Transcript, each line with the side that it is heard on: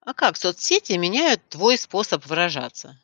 left: А как соцсети меняют твой способ выражаться?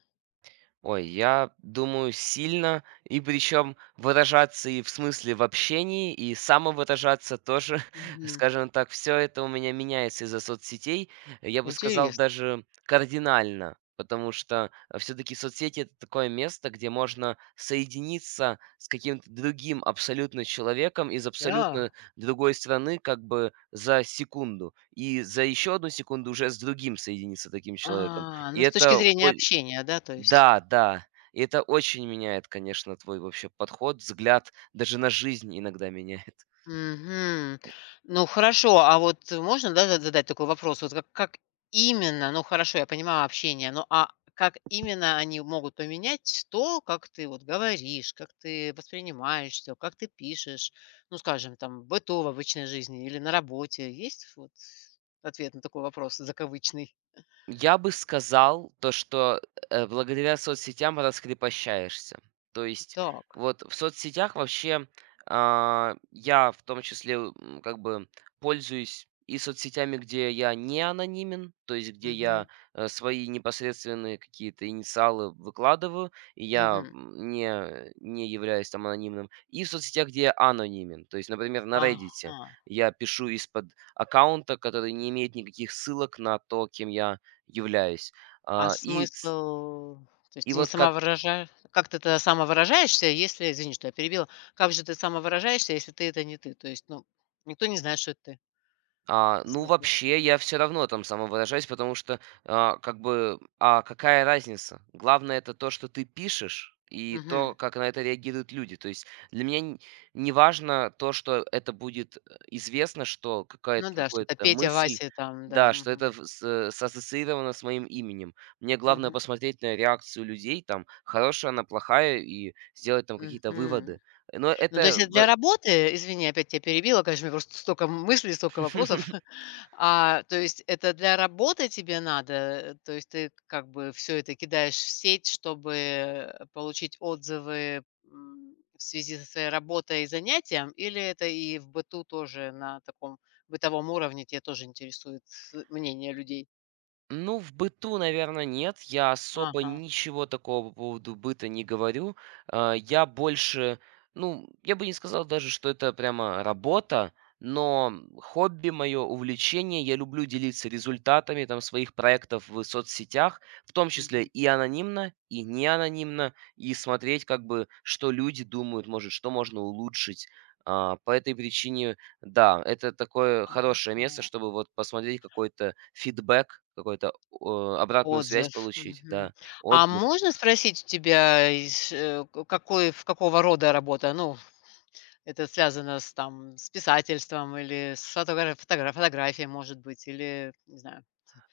right: Ой, я думаю, сильно, и причем выражаться и в смысле в общении, и самовыражаться тоже,
left: Мгм.
right: скажем так, все это у меня меняется из-за соцсетей. Я бы сказал,
left: Интересно.
right: даже кардинально, потому что все-таки соцсети это такое место, где можно соединиться с каким-то другим абсолютно человеком из абсолютно
left: Да.
right: другой страны, как бы за секунду, и за еще одну секунду уже с другим соединиться таким человеком.
left: А,
right: И
left: ну, с точки
right: это о-
left: зрения общения, да, то есть.
right: да, да. И это очень меняет, конечно, твой вообще подход, взгляд, даже на жизнь иногда меняет.
left: Мгм. Ну, хорошо, а вот можно, да, задать такой вопрос? Вот как именно, ну, хорошо, я понимаю общение, но а как именно они могут поменять то, как ты вот говоришь, как ты воспринимаешь все, как ты пишешь, ну, скажем, там, в быту, в обычной жизни или на работе? Есть вот ответ на такой вопрос закавычный?
right: Я бы сказал то, что, благодаря соцсетям раскрепощаешься. То есть
left: Так.
right: вот в соцсетях вообще, я в том числе, как бы пользуюсь и соцсетями, где я не анонимен, то есть где я,
left: Мгм,
right: свои непосредственные какие-то инициалы выкладываю, и я,
left: мгм.
right: не являюсь там анонимным, и в соцсетях, где я анонимен. То есть, например, на "Реддите"
left: Ага.
right: я пишу из-под аккаунта, который не имеет никаких ссылок на то, кем я являюсь.
left: А
right: А, и, с-
left: смысл то есть
right: и
left: ты не
right: вот как,
left: самовыража как ты тогда самовыражаешься, если извини, что я перебила. Как же ты самовыражаешься, если ты- это не ты? То есть, ну, никто не знает, что это ты.
right: ну
left: Смысл?
right: вообще я все равно там самовыражаюсь, потому что, как бы, а какая разница? Главное это то, что ты пишешь. И то,
left: Мгм.
right: как на это реагируют люди. То есть для меня не важно то, что это будет, известно, что
left: Ну
right: какая-то
left: да, что это
right: какая-то
left: Петя,
right: мысль,
left: Вася там, да.
right: да, что
left: Мгм.
right: это сассоциировано с моим именем. Мне главное
left: Мгм.
right: посмотреть на реакцию людей, там, хорошая она, плохая, и сделать там какие-то
left: Мгм.
right: выводы. Но
left: Ну, то есть
right: это...
left: это
right: во-
left: для работы, извини, опять тебя перебила, конечно, у меня просто столько мыслей, столько вопросов. То есть это для работы тебе надо, то есть ты как бы все это кидаешь в сеть, чтобы, получить отзывы, в связи со своей работой и занятием, или это и в быту тоже на таком бытовом уровне тебя тоже интересует, мнение людей?
right: Ну, в быту, наверное, нет. Я особо
left: Ага,
right: ничего такого по поводу быта не говорю. А, Я больше, ну, я бы не сказал даже, что это прямо работа, но хобби мое, увлечение, я люблю делиться результатами там своих проектов в соцсетях, в том числе
left: мгм.
right: и анонимно, и не анонимно, и смотреть, как бы, что люди думают, может, что можно улучшить. По этой причине, да, это такое хорошее место,
left: Ага.
right: чтобы вот посмотреть какой-то фидбэк, какой-то обратную связь
left: Отзыв.
right: получить,
left: Мгм.
right: да,
left: А
right: отзыв.
left: можно спросить у тебя, к какой в какого рода работа? Ну, это связано с, там, с писательством или с фотографией, может быть, или, не знаю,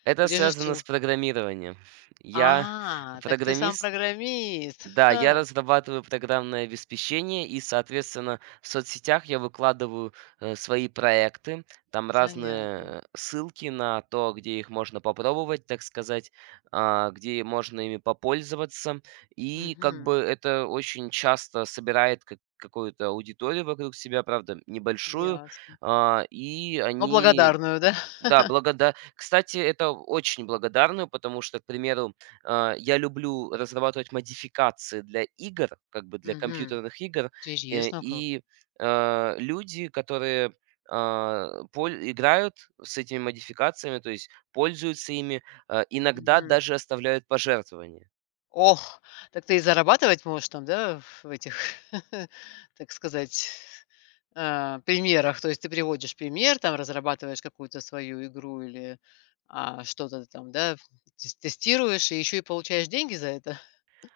right: Это связано с
left: режиссю
right: программированием. Я
left: Так ты сам
right: программист.
left: программист.
right: Да, я
left: Ха,
right: разрабатываю программное обеспечение и, соответственно, в соцсетях я выкладываю, свои проекты, там разные,
left: занятно.
right: ссылки на то, где их можно попробовать, так сказать, где можно ими попользоваться. И как бы
left: Мгм.
right: это очень часто собирает какую-то аудиторию вокруг себя, правда, небольшую,
left: Ясно.
right: а, и
left: Но
right: они
left: благодарную, да?
right: да, благода кстати, это очень благодарную, потому что, к примеру, я люблю разрабатывать модификации для игр, как бы для
left: Мгм.
right: компьютерных игр, э,
left: Интересно как.
right: и, люди, которые, а, поль играют с этими модификациями, то есть пользуются ими, иногда
left: Мгм.
right: даже оставляют пожертвования.
left: Ох, так ты и зарабатывать можешь там, да, в этих, так сказать, примерах. То есть ты приводишь пример, там разрабатываешь какую-то свою игру или, что-то там, да, тестируешь и еще и получаешь деньги за это.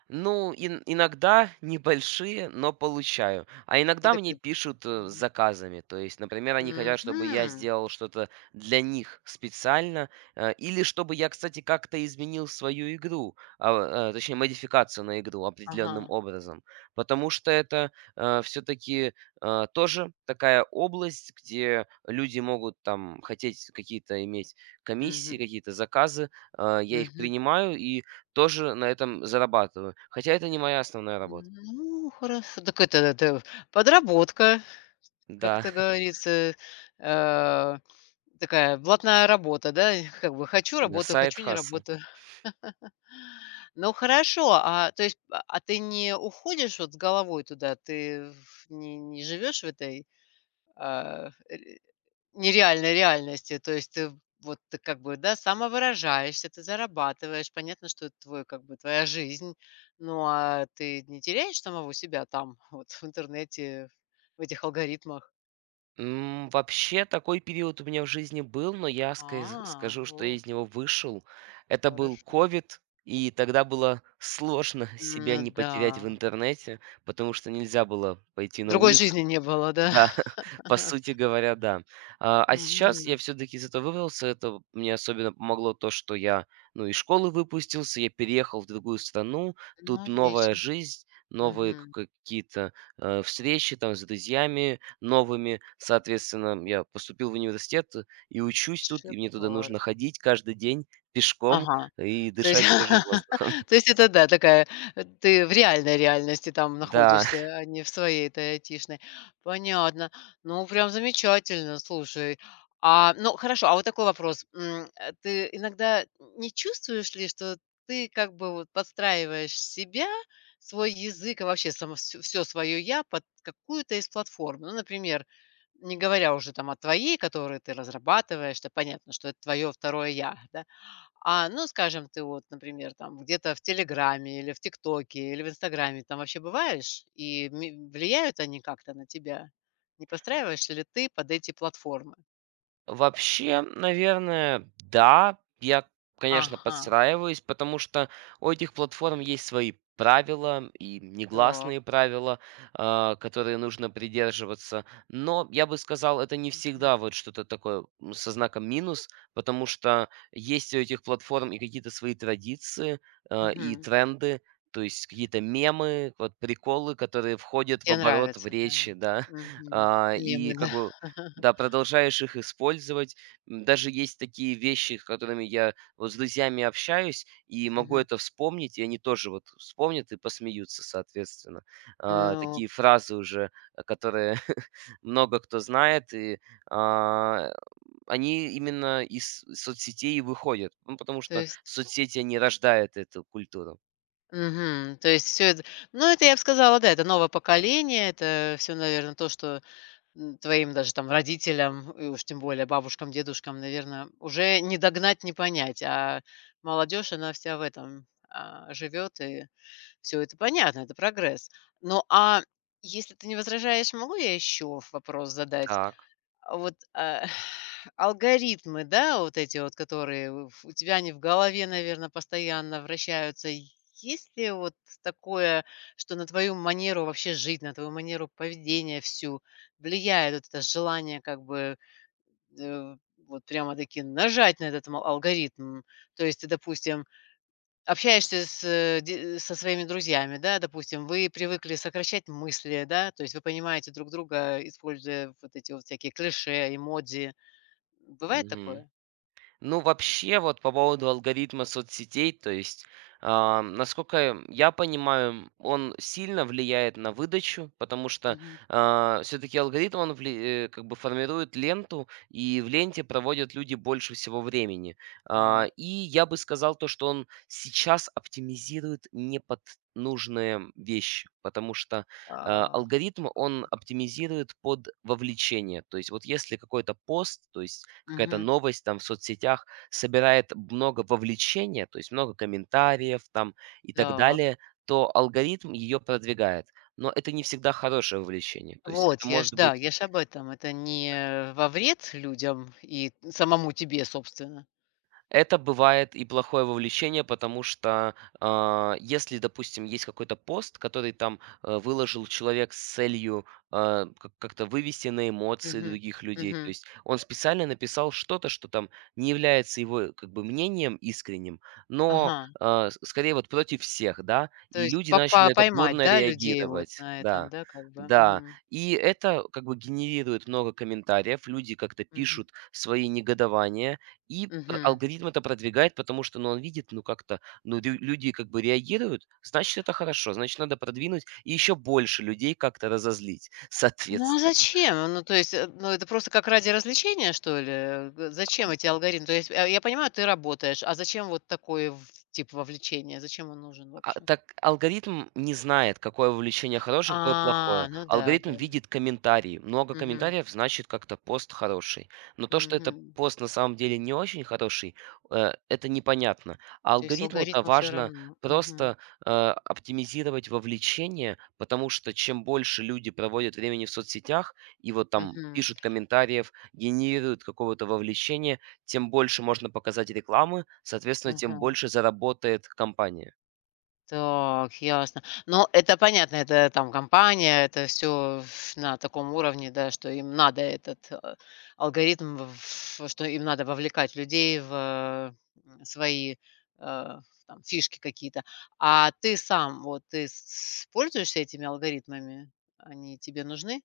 right: Ну, ин иногда небольшие, но получаю. А иногда
left: Это
right: мне
left: как
right: пишут, с
left: Мгм.
right: заказами. То есть, например, они хотят, чтобы я
left: Мгм.
right: сделал что-то для них специально, или чтобы я, кстати, как-то изменил свою игру, точнее, модификацию на игру
left: Ага.
right: определенным образом. Потому что это, все-таки, тоже такая область, где люди могут там хотеть какие-то иметь комиссии,
left: Мгм.
right: какие-то заказы. Я их
left: Мгм.
right: принимаю, и тоже на этом зарабатываю, хотя это не моя основная работа.
left: Ну, хорошо. Так это подработка. Как
right: Да.
left: это говорится, э, такая блатная работа, да? Как бы хочу-
right: Да,
left: работаю, хочу- не
right: сайд-хасл.
left: работаю. Ну, хорошо, а то есть, а ты не уходишь вот с головой туда? Ты в не живешь в этой, а, ре нереальной реальности? То есть ты вот ты как бы, да, самовыражаешься, ты зарабатываешь. Понятно, что это твой как бы твоя жизнь. Ну, а ты не теряешь самого себя там вот в интернете, в этих алгоритмах?
right: Вообще такой период у меня в жизни был, но я сказ
left: А,
right: скажу, что я
left: вот.
right: из него вышел. Это был
left: Хорошо.
right: ковид, и тогда было сложно себя
left: Ну
right: не
left: да.
right: потерять в интернете, потому что нельзя было пойти на
left: Другой
right: улицу.
left: жизни не было, да?
right: Да, по сути говоря, да. А сейчас я
left: Мгм.
right: все-таки из этого вывелся. Это мне особенно помогло то, что я, ну, из школы выпустился, я переехал в другую страну,
left: Ну,
right: тут новая
left: отлично.
right: жизнь, новые
left: Мгм.
right: какие-то, встречи там с друзьями новыми. Соответственно, я поступил в университет, и учусь тут, и мне туда нужно
left: Шикарно.
right: ходить каждый день пешком
left: Ага.
right: и
left: То есть
right: дышать свежим воздухом.
left: то есть это да, такая, ты в реальной реальности там
right: Да.
left: находишься, а не в своей этой айтишной. Понятно. Ну, прям замечательно, слушай. Ну, хорошо, а вот такой вопрос. Ты иногда не чувствуешь ли, что ты как бы вот подстраиваешь себя, свой язык и вообще само всё "я" под какую-то из платформ? Ну, например, не говоря уже там о твоей, которую ты разрабатываешь, то понятно, что это твое второе "я", да? Ну, скажем, ты вот, например, там где-то в "Телеграме", или в "ТикТоке", или в "Инстаграме" там вообще бываешь? И ми Влияют они как-то на тебя? Не подстраиваешься ли ты под эти платформы?
right: Вообще, наверное, да. Я, конечно,
left: Ага,
right: подстраиваюсь, потому что у этих платформ есть свои правила и
left: так.
right: негласные правила, которые нужно придерживаться. Но я бы сказал, это не
left: Мгм.
right: всегда вот что-то такое, со знаком минус, потому что есть у этих платформ и какие-то свои традиции, и
left: Мгм.
right: тренды, то есть какие-то мемы, вот приколы, которые
left: И
right: входят в
left: те
right: оборот, в
left: нравятся, да,
right: речи,
left: они?
right: да.
left: Мгм.
right: И
left: Мемы,
right: как
left: да.
right: бы, да, продолжаешь их использовать. Даже есть такие вещи, с которыми я вот с друзьями общаюсь, и могу
left: Мгм.
right: это вспомнить, и они тоже вот вспомнят и посмеются, соответственно.
left: Ну,
right: Такие фразы уже, которые много кто знает, и, а, они именно из соцсетей и выходят, ну, потому
left: то
right: что
left: есть
right: соцсети, они рождают эту культуру.
left: то есть все это ну, это, я бы сказала, да, это новое поколение, это все, наверное, то, что твоим даже там родителям, и уж тем более бабушкам, дедушкам, наверное уже не догнать, не понять. А молодежь, она вся в этом, живет, и все это понятно, это прогресс. Ну, а если ты не возражаешь, могу я еще вопрос задать?
right: Так.
left: А вот, алгоритмы, да, вот эти вот, которые в у тебя они в голове, наверное, постоянно вращаются. Есть ли вот такое, что на твою манеру вообще жить, на твою манеру поведения всю влияет вот это желание как бы, э, вот прямо-таки нажать на этот ма алгоритм? То есть ты, допустим, общаешься с, э, де со своими друзьями, да, допустим, вы привыкли сокращать мысли, да, то есть вы понимаете друг друга, используя вот эти вот всякие клише, эмодзи. Бывает такое?
right: Ну, вообще, вот по поводу алгоритма соцсетей, то есть, насколько я понимаю, он сильно влияет на выдачу, потому что
left: Мгм.
right: все-таки алгоритм, он как бы формирует ленту, и в ленте проводят люди больше всего времени.
left: Так,
right: И я бы сказал то, что он сейчас оптимизирует не под нужные вещи, потому что,
left: а,
right: алгоритм, он оптимизирует под вовлечение. То есть вот если какой-то пост, то есть какая-то
left: мгм.
right: новость там в соцсетях собирает много вовлечения, то есть много комментариев там и так
left: Так.
right: далее, то алгоритм ее продвигает. Но это не всегда хорошее вовлечение. То есть
left: Вот,
right: это
left: я ж,
right: может
left: да,
right: быть
left: я ж об этом. Это не во вред людям и самому тебе, собственно.
right: Это бывает и плохое вовлечение, потому что, если, допустим, есть какой-то пост, который там, выложил человек с целью, а, к как-то вывести на эмоции
left: Мгм.
right: других людей. То
left: Мгм.
right: есть он специально написал что-то, что там не является его как бы мнением искренним, но,
left: Ага.
right: а, с скорее вот против всех, да,
left: То
right: и
left: есть
right: люди начали
left: попа
right: на это
left: поймать,
right: бурно
left: да, людей вот
right: реагировать.
left: на этом,
right: Да,
left: да, как бы?
right: да.
left: Мгм.
right: И это как бы генерирует много комментариев, люди как-то
left: Мгм.
right: пишут свои негодования. И пр
left: Мгм.
right: алгоритм это продвигает, потому что, ну, он видит, ну, как-то, ну, лю люди как бы реагируют, значит, это хорошо, значит, надо продвинуть и еще больше людей как-то разозлить,
left: Ну, а
right: соответственно.
left: зачем? Ну, то есть, ну, это просто как ради развлечения, что ли? Э, г Зачем эти алгоритмы? То есть, я понимаю, ты работаешь, а зачем вот такой в тип вовлечения? Зачем он нужен вообще?
right: Так алгоритм не знает, какое вовлечение хорошее, какое
left: А,
right: плохое.
left: ну да,
right: Алгоритм
left: да.
right: видит комментарии. Много
left: Мгм,
right: комментариев значит как-то пост хороший. Но то, что это
left: мгм.
right: пост на самом деле не очень хороший, это непонятно. А
left: То есть
right: алгоритму-то
left: алгоритму все
right: важно
left: равно. Мгм,
right: просто, э, оптимизировать вовлечение, потому что чем больше люди проводят времени в соцсетях и вот там
left: мгм,
right: пишут комментариев, генерируют какого-то вовлечения, тем больше можно показать рекламы, соответственно, тем
left: мгм.
right: больше заработает компания.
left: Так, ясно. Но это понятно, это там компания, это все на таком уровне, да, что им надо этот, алгоритм, что им надо вовлекать людей в, свои, э, там фишки какие-то. А ты сам, вот ты с пользуешься этими алгоритмами? Они тебе нужны?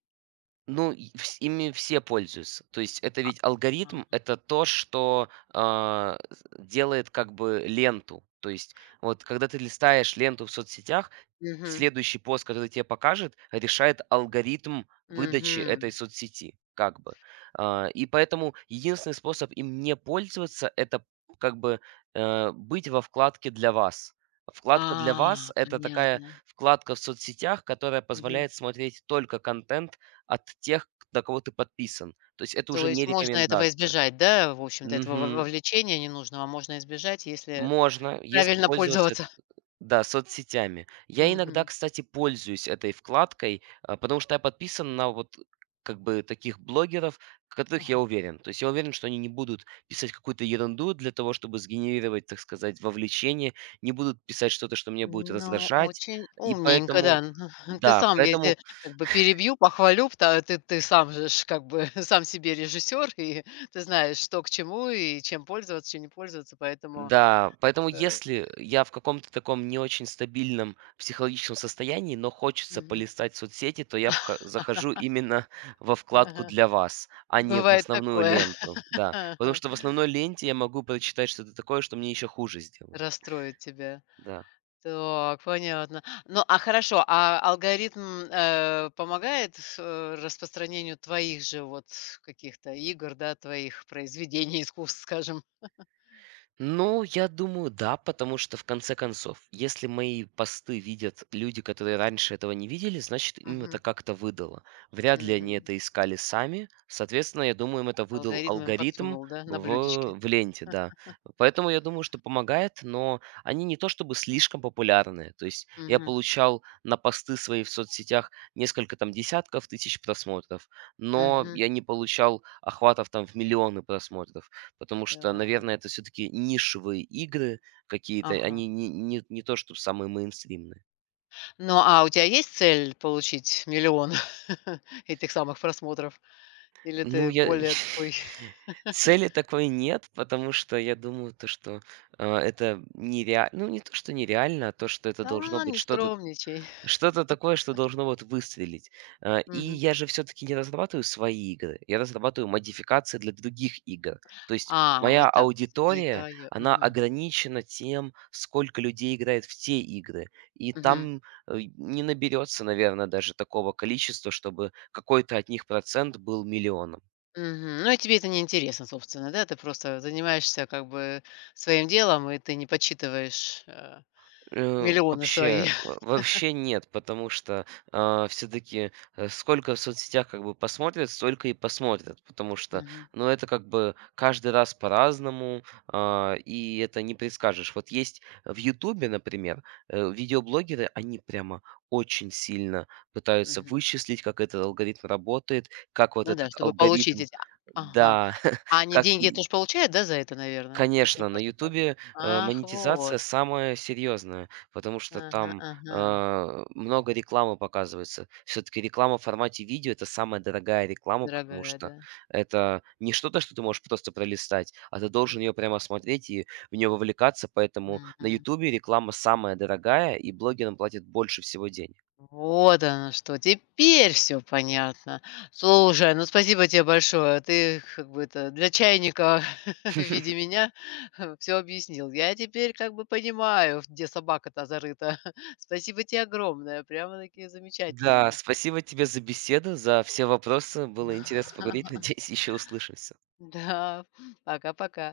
right: Ну, и вс ими все пользуются. То есть это ведь алгоритм —
left: А.
right: это то, что, а, с делает как бы ленту. То есть вот когда ты листаешь ленту в соцсетях,
left: Мгм,
right: следующий пост, который тебе покажет, решает алгоритм выдачи этой
left: мгм.
right: соцсети как бы. И поэтому единственный способ им не пользоваться — это как бы, быть во вкладке "Для вас". Вкладка "Для вас" —
left: А,
right: это такая
left: понятно.
right: вкладка в соцсетях, которая
left: Мгм.
right: позволяет смотреть только контент от тех, на кого ты подписан. То есть это
left: То
right: уже не
left: есть можно этого
right: рекомендация.
left: избежать, да? В общем-то, этого во
right: Мгм.
left: вовлечения ненужного а можно избежать, если
right: Можно, если
left: правильно
right: пользоваться, эт
left: пользоваться.
right: да, соцсетями. Я иногда,
left: Мгм.
right: кстати, пользуюсь этой вкладкой, потому что я подписан на вот как бы таких блогеров, в которых я
left: Ага.
right: уверен. То есть я уверен, что они не будут писать какую-то ерунду для того, чтобы сгенерировать, так сказать, вовлечение, не будут писать что-то, что меня будет
left: Ну,
right: раздражать.
left: очень
right: И
left: умненько,
right: поэтому
left: да. Ну, ты
right: да,
left: сам, я
right: поэтому
left: те как бы перебью, похвалю, пта ты ты сам же ж как бы сам себе режиссер, и ты знаешь, что к чему и чем пользоваться, чем не пользоваться, поэтому,
right: Да, поэтому
left: э,
right: если я в каком-то таком не очень стабильном психологическом состоянии, но хочется
left: мгм.
right: полистать соцсети, то я захожу именно во вкладку для вас, а не в
left: Бывает
right: основную
left: такое.
right: ленту. Да, потому что в основной ленте я могу прочитать что-то такое, что мне еще хуже сделает.
left: Расстроит тебя.
right: Да.
left: Так, понятно. Ну, а хорошо, а алгоритм, помогает с, распространению твоих же вот каких-то игр, да, твоих произведений искусств, скажем?
right: Ну, я думаю, да, потому что в конце концов, если мои посты видят люди, которые раньше этого не видели, значит, им это
left: Мгм,
right: как-то выдало. Вряд ли они
left: мгм.
right: это искали сами. Соответственно, я думаю, им это выдал
left: Алгоритм им
right: алгоритм
left: подсунул, да, на
right: в,
left: блюдечке?
right: в ленте, да. Поэтому я думаю, что помогает, но они не то чтобы слишком популярные. То есть я
left: Мгм,
right: получал на посты свои в соцсетях несколько там десятков тысяч просмотров, но
left: мгм.
right: я не получал охватов там в миллионы просмотров. Потому что,
left: Да,
right: наверное, это все-таки нишевые игры какие-то,
left: ага.
right: они не то, что самые мейнстримные.
left: Ну, а у тебя есть цель получить миллион этих самых просмотров? Или
right: Ну,
left: ты
right: я...
left: более такой:
right: Цели такой нет, потому что я думаю, то, что, это нереально, ну не то, что нереально, а то, что это
left: "Да,
right: должно
left: ладно,
right: быть
left: не
right: что-то
left: скромничай".
right: Что-то такое, что должно вот выстрелить. И
left: Мгм.
right: я же все таки не разрабатываю свои игры, я разрабатываю модификации для других игр. То есть
left: А,
right: моя
left: вот так, то есть это не
right: аудитория,
left: твое.
right: она ограничена тем, сколько людей играет в те игры. И там, не наберется, наверное, даже такого количества, чтобы какой-то от них процент был миллионом.
left: Мгм. Ну, и тебе это не интересно, собственно, да? Ты просто занимаешься как бы своим делом, и ты не подсчитываешь, миллионы свои.
right: Вообще нет, потому что все таки сколько в соцсетях как бы посмотрят, столько и посмотрят, потому что,
left: Мгм,
right: ну, это как бы каждый раз по-разному, и это не предскажешь. Вот есть в "Ютубе", например, видеоблогеры, они прямо очень сильно пытаются
left: мгм.
right: вычислить, как этот алгоритм работает, как вот
left: Ну да,
right: этот
left: чтобы получить
right: алгоритм.
left: эти а, Ага.
right: Да,
left: А они
right: как
left: деньги
right: и
left: тоже получают, да, за это, наверное? Это ж не
right: конечно, на
left: просто так.
right: "Ютубе",
left: Ах,
right: монетизация
left: вот.
right: самая серьезная, потому что
left: Ага,
right: там,
left: ага.
right: много рекламы показывается. Все таки реклама в формате видео — это самая дорогая реклама, потому
left: Дорогая,
right: что
left: да.
right: это не что-то, что ты можешь просто пролистать, а ты должен
left: М.
right: ее прямо смотреть и в нее вовлекаться. Поэтому на
left: Мгм.
right: "Ютубе" реклама самая дорогая, и блогерам платят больше всего денег.
left: Вот оно что, теперь все понятно. Слушай, ну спасибо тебе большое. Ты как бы это для чайника в виде меня все объяснил. Я теперь как бы понимаю, где собака-то зарыта. Спасибо тебе огромное, прямо-таки
right: Да,
left: замечательно.
right: спасибо тебе за беседу, за все вопросы. Было интересно поговорить. Надеюсь, еще услышимся.
left: Да, пока-пока.